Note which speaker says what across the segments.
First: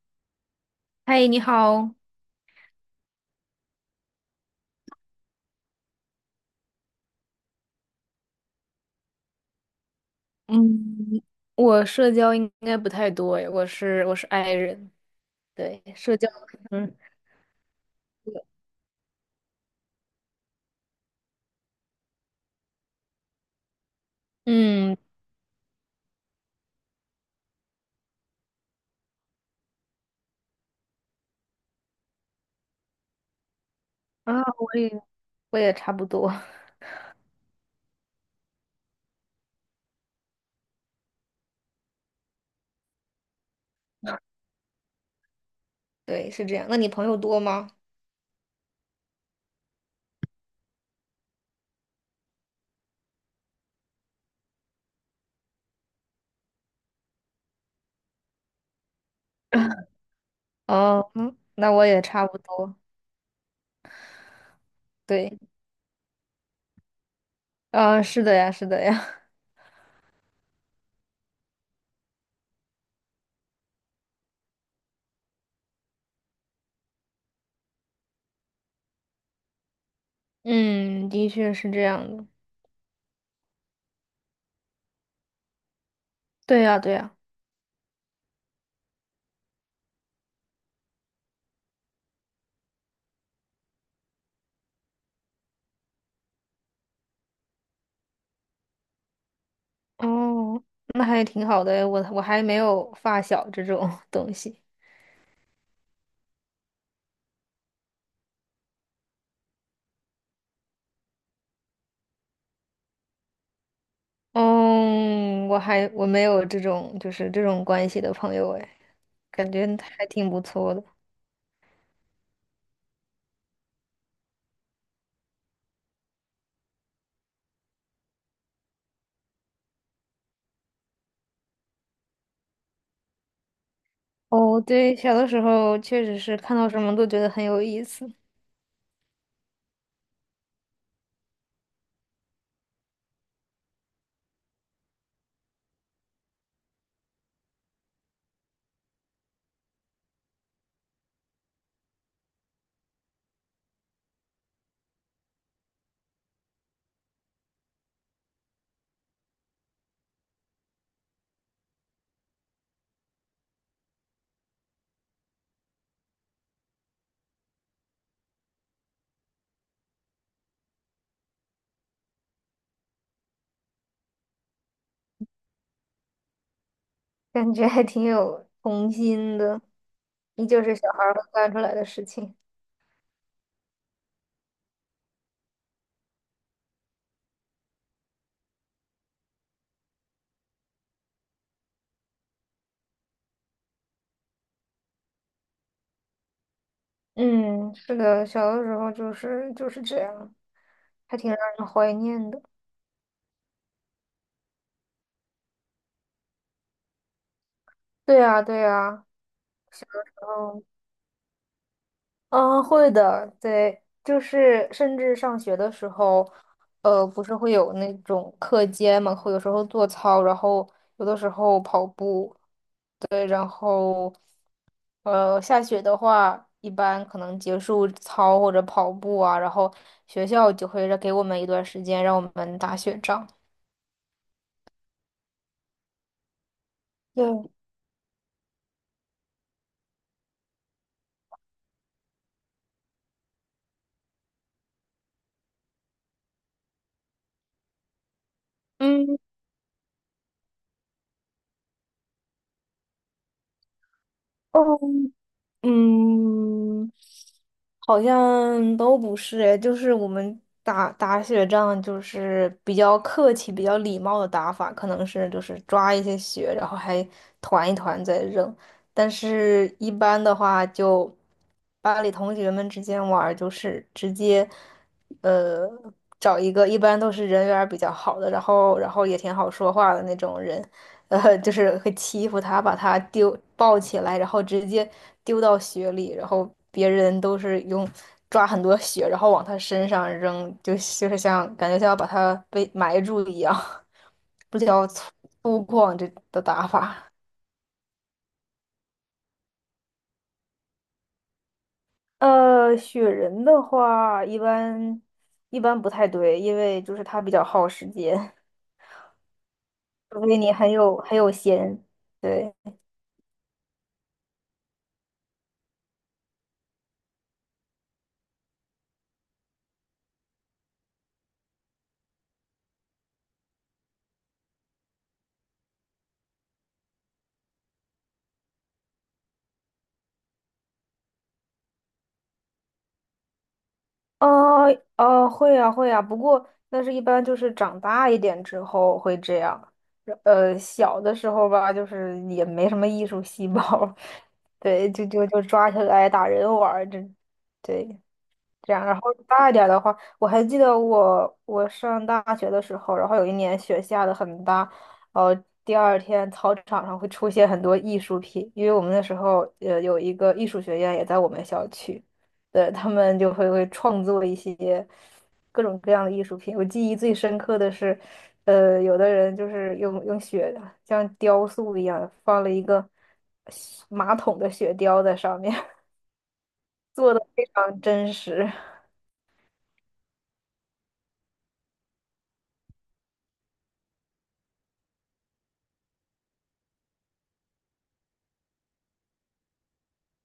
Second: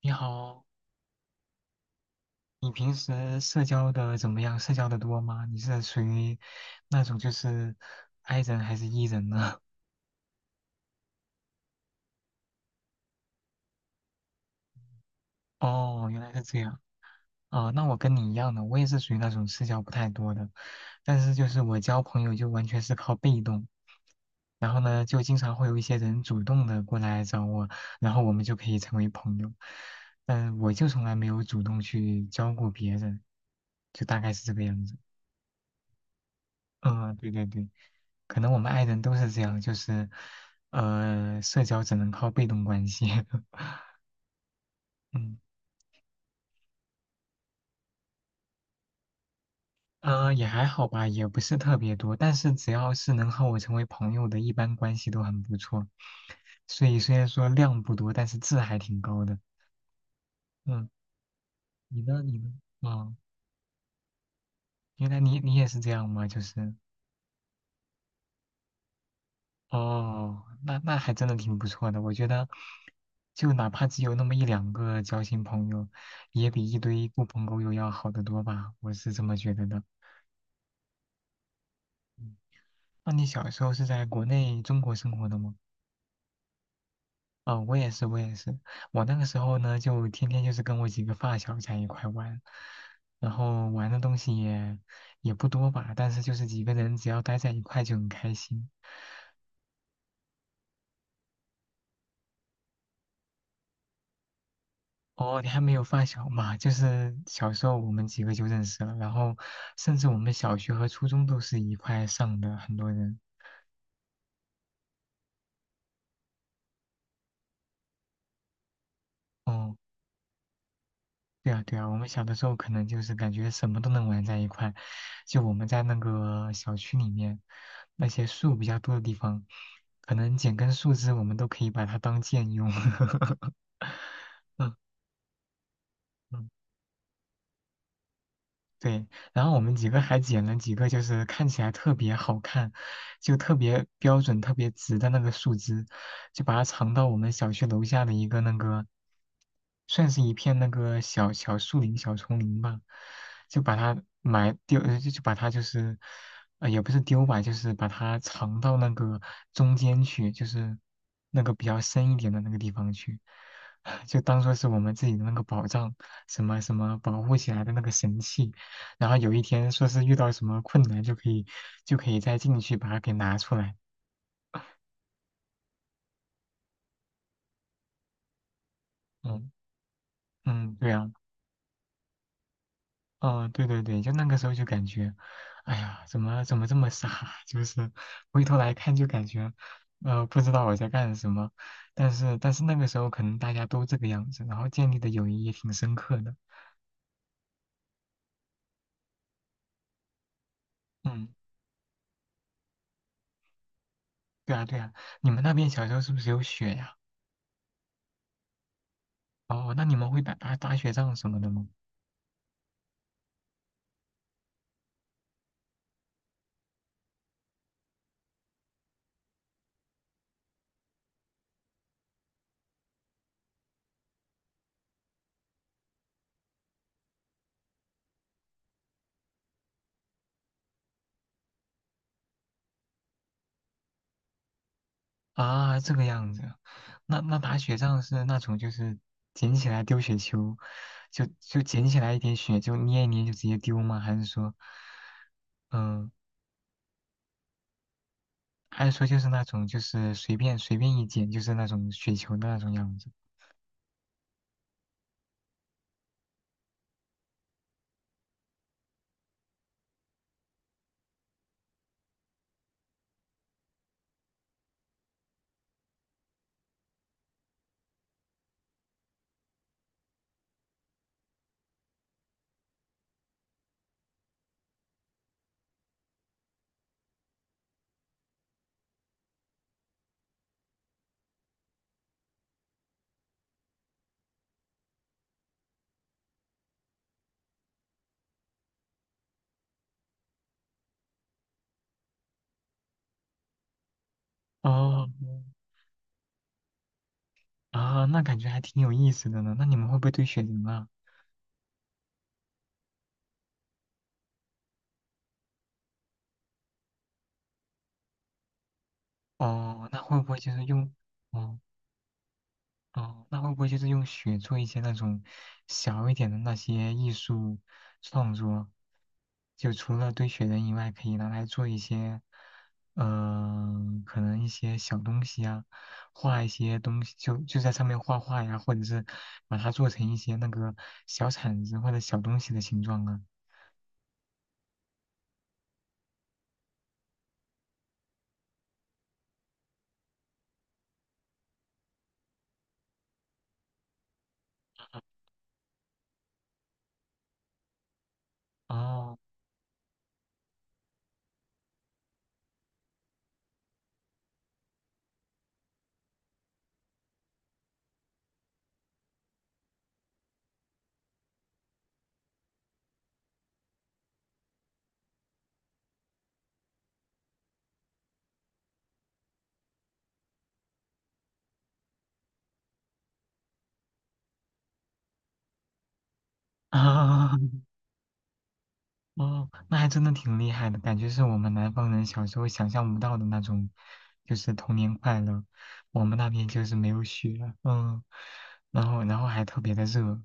Speaker 1: 你好，
Speaker 2: 嗨，你好。
Speaker 1: 你平时社交的怎么样？社交的多吗？你是属于那种就是 I 人还是 E 人呢？
Speaker 2: 嗯，我社交应该不太多诶，我是 i 人，对，
Speaker 1: 哦，
Speaker 2: 社
Speaker 1: 原
Speaker 2: 交，
Speaker 1: 来是这样。
Speaker 2: 嗯
Speaker 1: 哦，那我跟你一样的，我也是属于那种社交不太多的，但是就是我交朋友就完全是靠被动，然后
Speaker 2: 嗯
Speaker 1: 呢，就经常会有一些人主动的过来找我，然后我们就可以成为朋友，嗯，我就从来没有主动去交过别人，就大概
Speaker 2: 啊，
Speaker 1: 是这个
Speaker 2: 我
Speaker 1: 样子。
Speaker 2: 也 我也差不多。
Speaker 1: 嗯，对对对，可能我们爱人都是这样，就是，社交只能靠被动关系。嗯，
Speaker 2: 对，是这样。那你朋友多吗？
Speaker 1: 也还好吧，也不是特别多，但是只要是能和我成为朋友的，一般关系都很不错。所以虽然说量不多，但是质还挺高的。嗯，
Speaker 2: 哦，那我也
Speaker 1: 你呢？
Speaker 2: 差不
Speaker 1: 你呢？
Speaker 2: 多，
Speaker 1: 嗯，原来你
Speaker 2: 对，
Speaker 1: 你也是这样吗？就是，
Speaker 2: 啊，是的呀，是的呀。
Speaker 1: 哦，那还真的挺不错的。我觉得，就哪怕只有那么一两个交心朋友，也比一堆狐朋狗友要好得多吧。我是这么觉得的。
Speaker 2: 嗯，的确是这样的。
Speaker 1: 嗯，那你小时候是在国内中国生活的吗？
Speaker 2: 对呀，对呀，
Speaker 1: 哦，我也是，我也是。我那个时候呢，就天天就是跟我几个发小在一块玩，然后玩的东西也不多吧，但是就是几个人只要待在一块就很开心。
Speaker 2: 哦，那还挺好的诶，我还没有发小这种 东西。
Speaker 1: 哦，你还没有发小嘛？就是小时候我们几个就认识了，然后甚至我们小学和初中都是一块上的，很多人。
Speaker 2: 嗯，我还没有这种关系的朋友诶。感觉
Speaker 1: 哦，
Speaker 2: 还挺不错的。
Speaker 1: 对啊，对啊，我们小的时候可能就是感觉什么都能玩在一块，就我们在那个小区里面，那些树比较多的地方，可能剪根树枝我们都可以把它当剑用。
Speaker 2: 哦，
Speaker 1: 嗯
Speaker 2: 对，小的时候确实是
Speaker 1: 嗯
Speaker 2: 看到什么都觉得很有意思。
Speaker 1: 对，然后我们几个还捡了几个，就是看起来特别好看，就特别标准、特别直的那个树枝，就把它藏到我们小区楼下的一个那个，算是一片那个小小树林、小丛林吧，就把它埋丢，就把它就是，也不是丢吧，就是把它藏到那个中间去，就是那个比较深一点的那个地方去，就当做是我们自己的那个宝藏，什么什么保护起来的那个神器。然后有一天说是遇到什么困难就可以再进去把它给拿出来。
Speaker 2: 感觉还挺有童心
Speaker 1: 嗯
Speaker 2: 的，依旧
Speaker 1: 嗯，
Speaker 2: 是小
Speaker 1: 对
Speaker 2: 孩
Speaker 1: 啊，
Speaker 2: 儿会干出来的事情。
Speaker 1: 嗯对对对，就那个时候就感觉，哎呀，怎么这么傻啊？就是回头来看就感觉，不知道我在干什么。但是那个时候可能大家都这个样子，然后建立的友谊也挺深刻的。
Speaker 2: 嗯，是的，小的时候就是这样，还
Speaker 1: 嗯，
Speaker 2: 挺让人怀念的。
Speaker 1: 对啊对啊，你们那边小时候是不是有雪呀？
Speaker 2: 对啊，对啊，
Speaker 1: 哦，那你们会打打
Speaker 2: 嗯
Speaker 1: 打雪仗什么的吗？
Speaker 2: 嗯，啊会的，对，就是甚至上学的时候，不是会有那种课间嘛，会有时候做操，然后有的时候跑步。对，然后下雪的话，一般可能结束操或者跑步啊，然后学校就会让给我们一段时间让我们打雪仗。
Speaker 1: 啊，这个样子，那
Speaker 2: 对，
Speaker 1: 打雪仗是那种就是捡起来丢雪球，就捡起来一点雪就捏一捏就直接丢吗？还是说，嗯，还是说
Speaker 2: 嗯，
Speaker 1: 就是那种就是随便一捡就是那种雪球的那种样子？
Speaker 2: 哦，嗯。好像都不是诶，就是我们打打雪仗，就是比较客气、比较礼貌的打法，可能是就是抓一些雪，然后还团一团再扔。但是一般的话就，班里同学们之间玩儿，就是直接呃找一个，一般都是人缘儿比较好的，然后也挺好说话的那种人，就是会欺负他，把他丢抱起来，然后直接丢到雪里，然后别人都是用抓很多雪，然后往他身上扔，就是像感觉像要把他被埋住一样，比较
Speaker 1: 哦，
Speaker 2: 粗犷这的打法。
Speaker 1: 啊，那感觉还挺有意思的呢。那你们会不会堆雪人啊？
Speaker 2: 雪人的话，一般不太对，因为就是他比较耗时间，
Speaker 1: 哦，那会
Speaker 2: 除
Speaker 1: 不
Speaker 2: 非
Speaker 1: 会就
Speaker 2: 你
Speaker 1: 是
Speaker 2: 很
Speaker 1: 用，
Speaker 2: 有很有
Speaker 1: 哦
Speaker 2: 闲，对。
Speaker 1: 哦，那会不会就是用雪做一些那种小一点的那些艺术创作？就除了堆雪人以外，可以拿来做一些，嗯、可能一些小东西啊，画一些东西，就在上面画画呀，或者是把它做成一些那个小铲子或者小东西的形状啊。
Speaker 2: 哦哦，会呀会呀，不过那是一般就是长大一点之后会这样，小的时候吧，就是也没什么艺术细胞，对，就抓起来打人玩儿，这，对，这样，然后
Speaker 1: 哦，
Speaker 2: 大一点儿的话，我还记得我上大学的时候，然后有一年雪下的很大，呃，第二天操场上会出现很多艺术品，因为我们那时候有一个艺术学院也在我们校区，对，他们就会创作一些各种各样的艺术品。我记忆最深刻的是，有的人就是用雪像雕塑一样放了一个马桶的雪雕在上面，做的
Speaker 1: 啊，
Speaker 2: 非常真实。
Speaker 1: 哦，那还真的挺厉害的，感觉是我们南方人小时候想象不到的那种，就是童年快乐。我们那边就是没有雪，嗯，然后还特别的热。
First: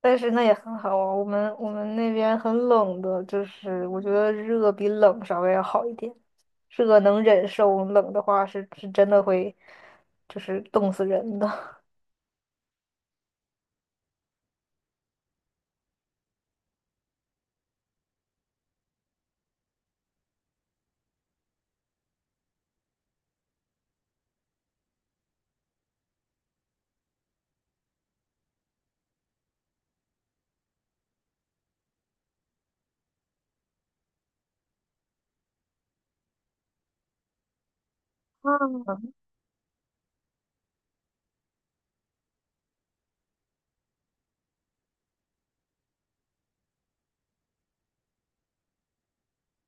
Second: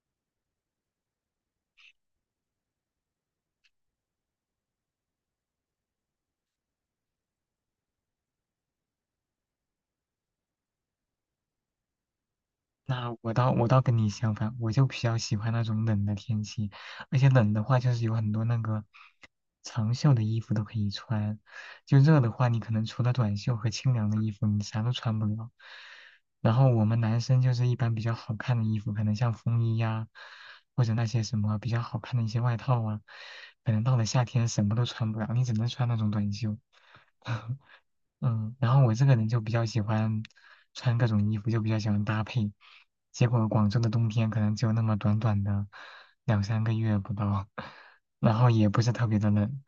Speaker 2: 但是那也很好啊，我们那边很冷的，就是我觉得热比冷稍微要好一点，热能忍受，冷的话是真的会就是冻死人的。
Speaker 1: 那我倒跟你相反，我就比较喜欢那种冷的天气，而且冷的话就是有很多那个长袖的衣服都可以穿，就热的话你可能除了短袖和清凉的衣服你啥都穿不了。然后我们男生就是一般比较好看的衣服，可能像风衣呀、或者那些什么比较好看的一些外套啊，可能到了夏天什么都穿不了，你只能穿那种短袖。嗯，然后我这
Speaker 2: 嗯，
Speaker 1: 个人就比较喜欢穿各种衣服，就比较喜欢搭配。结果广州的冬天可能只有那么短短的两三个月不到，然后也不是特别的冷，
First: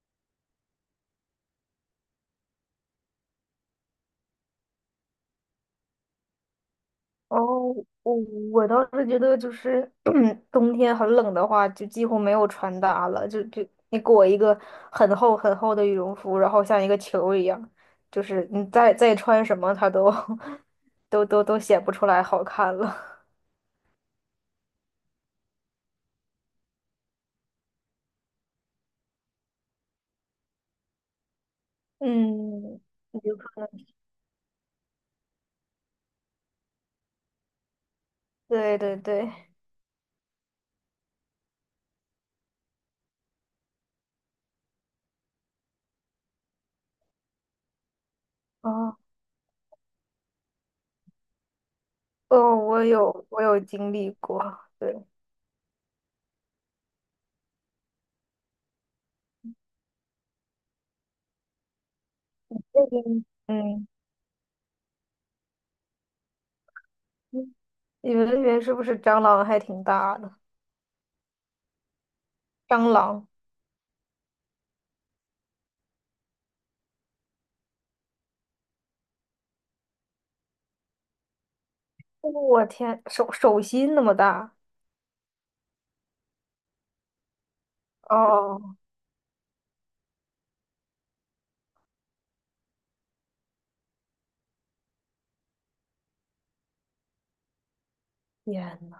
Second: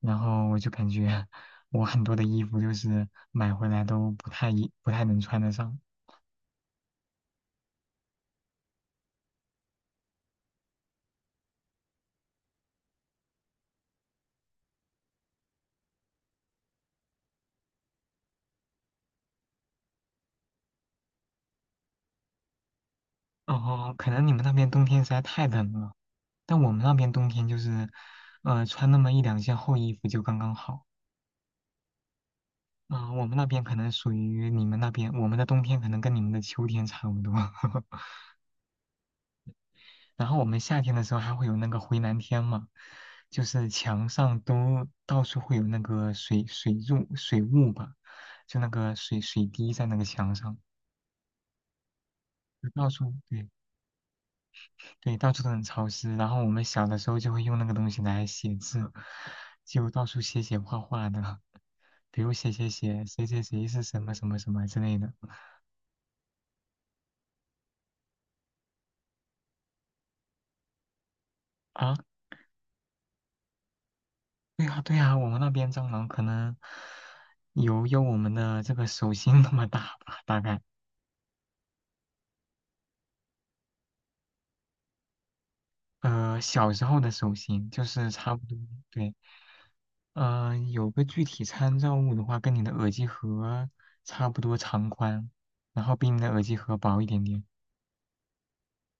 Speaker 1: 然后我就感觉我很多的衣服就是买回来都不太能穿得上。
Speaker 2: 哦，我我倒是觉得就是 冬天很冷的话，就几乎没有穿搭了，就你裹一个很厚很厚的羽绒服，然后像一个球一样，就是你再穿什么，它都 都显不出来好看了。
Speaker 1: 哦，可能你们那边冬天实在太冷了，但我们那边冬天就是，穿那么一两件厚衣服就刚刚好。
Speaker 2: 嗯。
Speaker 1: 啊、我们那边可能属于你们那边，我们的冬天可能跟你们的秋天差不多。
Speaker 2: 对对对，
Speaker 1: 然后我们夏天的时候还会有那个回南天嘛，就是墙上都到处会有那个水柱水雾吧，就那个
Speaker 2: 哦
Speaker 1: 水滴在那个墙上，
Speaker 2: 哦，
Speaker 1: 就
Speaker 2: 我
Speaker 1: 到处
Speaker 2: 有我
Speaker 1: 对
Speaker 2: 有经历过，对，
Speaker 1: 对到处都很潮湿。然后我们小的时候就会用那个东西来写字，就到处写写画画的，比如写写
Speaker 2: 那边
Speaker 1: 写谁谁谁是
Speaker 2: 嗯，
Speaker 1: 什么什么什么之类的
Speaker 2: 嗯你们那边是不是蟑螂还挺大的？
Speaker 1: 啊。
Speaker 2: 蟑螂，
Speaker 1: 对呀，对呀，我们那边蟑螂可能有我们的这个手心那么大吧，大概。
Speaker 2: 哦我天，手心那么大，
Speaker 1: 小时候的手心就是差不多，
Speaker 2: 哦，
Speaker 1: 对。有个具体参照物的话，跟你的耳机盒差不多长宽，然后比你的耳机盒薄一点点。
Speaker 2: 天呐，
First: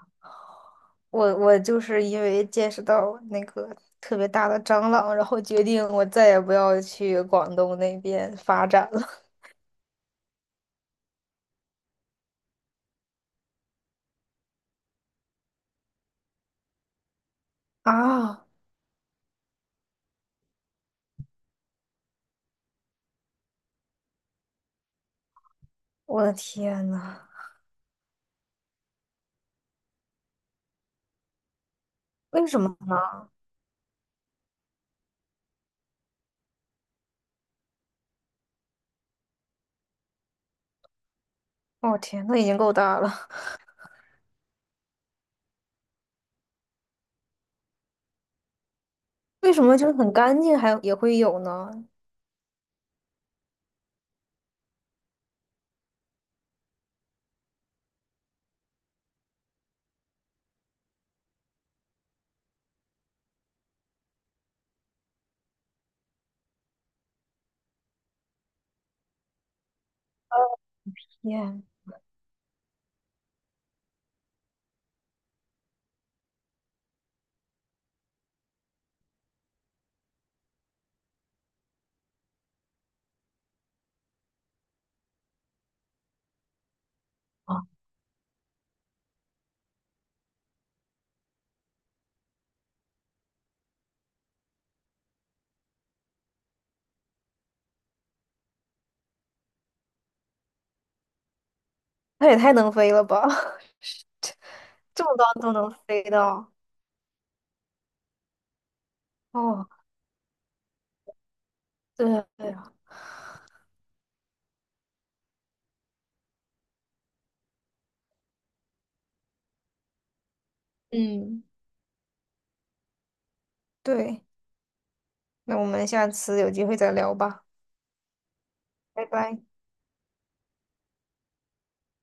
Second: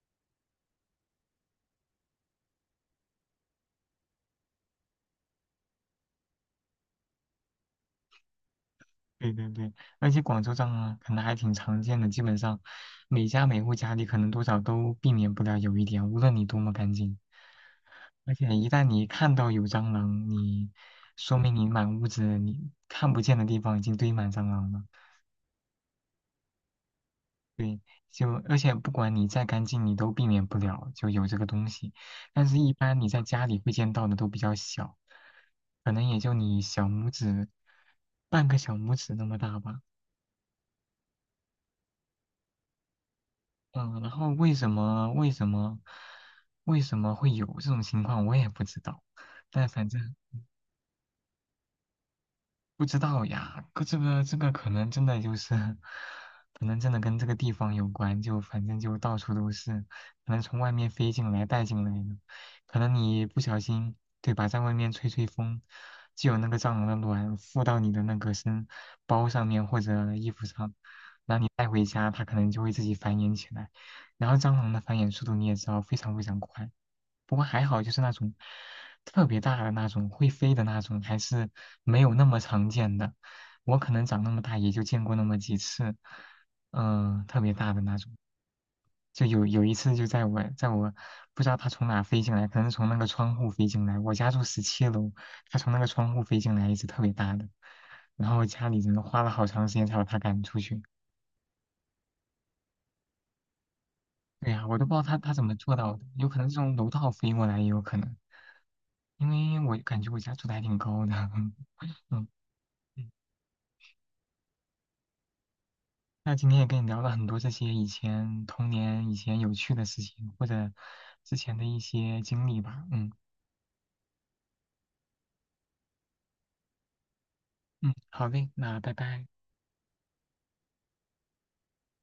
Speaker 2: 我就是因为见识到那个特别大的蟑螂，然后决定我再也不要去广东那边发展了。
Speaker 1: 对对对，而且广州蟑螂可能还挺常见的，基本上每家每户家里可能多少都避免不了有一点，无论你多么干净。而
Speaker 2: 啊，
Speaker 1: 且一旦你看到有蟑螂，你说明你满屋子你看不见的地方已经堆满蟑螂了。
Speaker 2: 我的天呐，
Speaker 1: 对，就而且不管你再干净，你都避免不了就有这个东西。
Speaker 2: 为
Speaker 1: 但是，
Speaker 2: 什么
Speaker 1: 一
Speaker 2: 呢？
Speaker 1: 般你在家里会见到的都比较小，可能也就你小拇指半个小拇指那么大吧。
Speaker 2: 哦天，那已经够大了，
Speaker 1: 嗯，然后为什么会有这种情况，我也不知道。
Speaker 2: 为什
Speaker 1: 但
Speaker 2: 么就
Speaker 1: 反
Speaker 2: 是很
Speaker 1: 正
Speaker 2: 干净还也会有呢？
Speaker 1: 不知道呀，可这个可能真的就是，可能真的跟这个地方有关，就反正就到处都是，可能从外面飞进来带进来的，可能你不小心，对吧，在外面吹吹风，就有那个蟑螂的卵附到你的那个身包上面或者衣服上，然后你
Speaker 2: 耶，
Speaker 1: 带回家，它可能就会自己繁衍起来，然后蟑螂的繁衍速度你也知道非常非常快，不过还好就是那种特别大的那种会飞的那种，还是。没有那么常见的。我可能长那么大也就见过那么几次，嗯、特别
Speaker 2: 啊，
Speaker 1: 大的那种。就有一次就在我不知道它从哪飞进来，可能从那个窗户飞进来。我家住17楼，它从那个窗户飞进来，一只特别大的。然后家里人花了好长时间才把它赶出去。
Speaker 2: 那也太能飞了吧！
Speaker 1: 对呀、我都不知道
Speaker 2: 这么
Speaker 1: 它
Speaker 2: 高
Speaker 1: 它怎
Speaker 2: 都
Speaker 1: 么
Speaker 2: 能
Speaker 1: 做到的，
Speaker 2: 飞
Speaker 1: 有可能
Speaker 2: 到，
Speaker 1: 是从楼道飞过来也有可能，因为
Speaker 2: 哦，
Speaker 1: 我感觉我家住的还挺高的。
Speaker 2: 对
Speaker 1: 嗯
Speaker 2: 对啊，
Speaker 1: 那今天也跟你聊了很多这些以前童年、以前有趣的事情，或者之
Speaker 2: 嗯，
Speaker 1: 前的一些经历吧。嗯
Speaker 2: 对，那我们下次有机会再聊吧，
Speaker 1: 嗯，好嘞，那拜
Speaker 2: 拜
Speaker 1: 拜。
Speaker 2: 拜。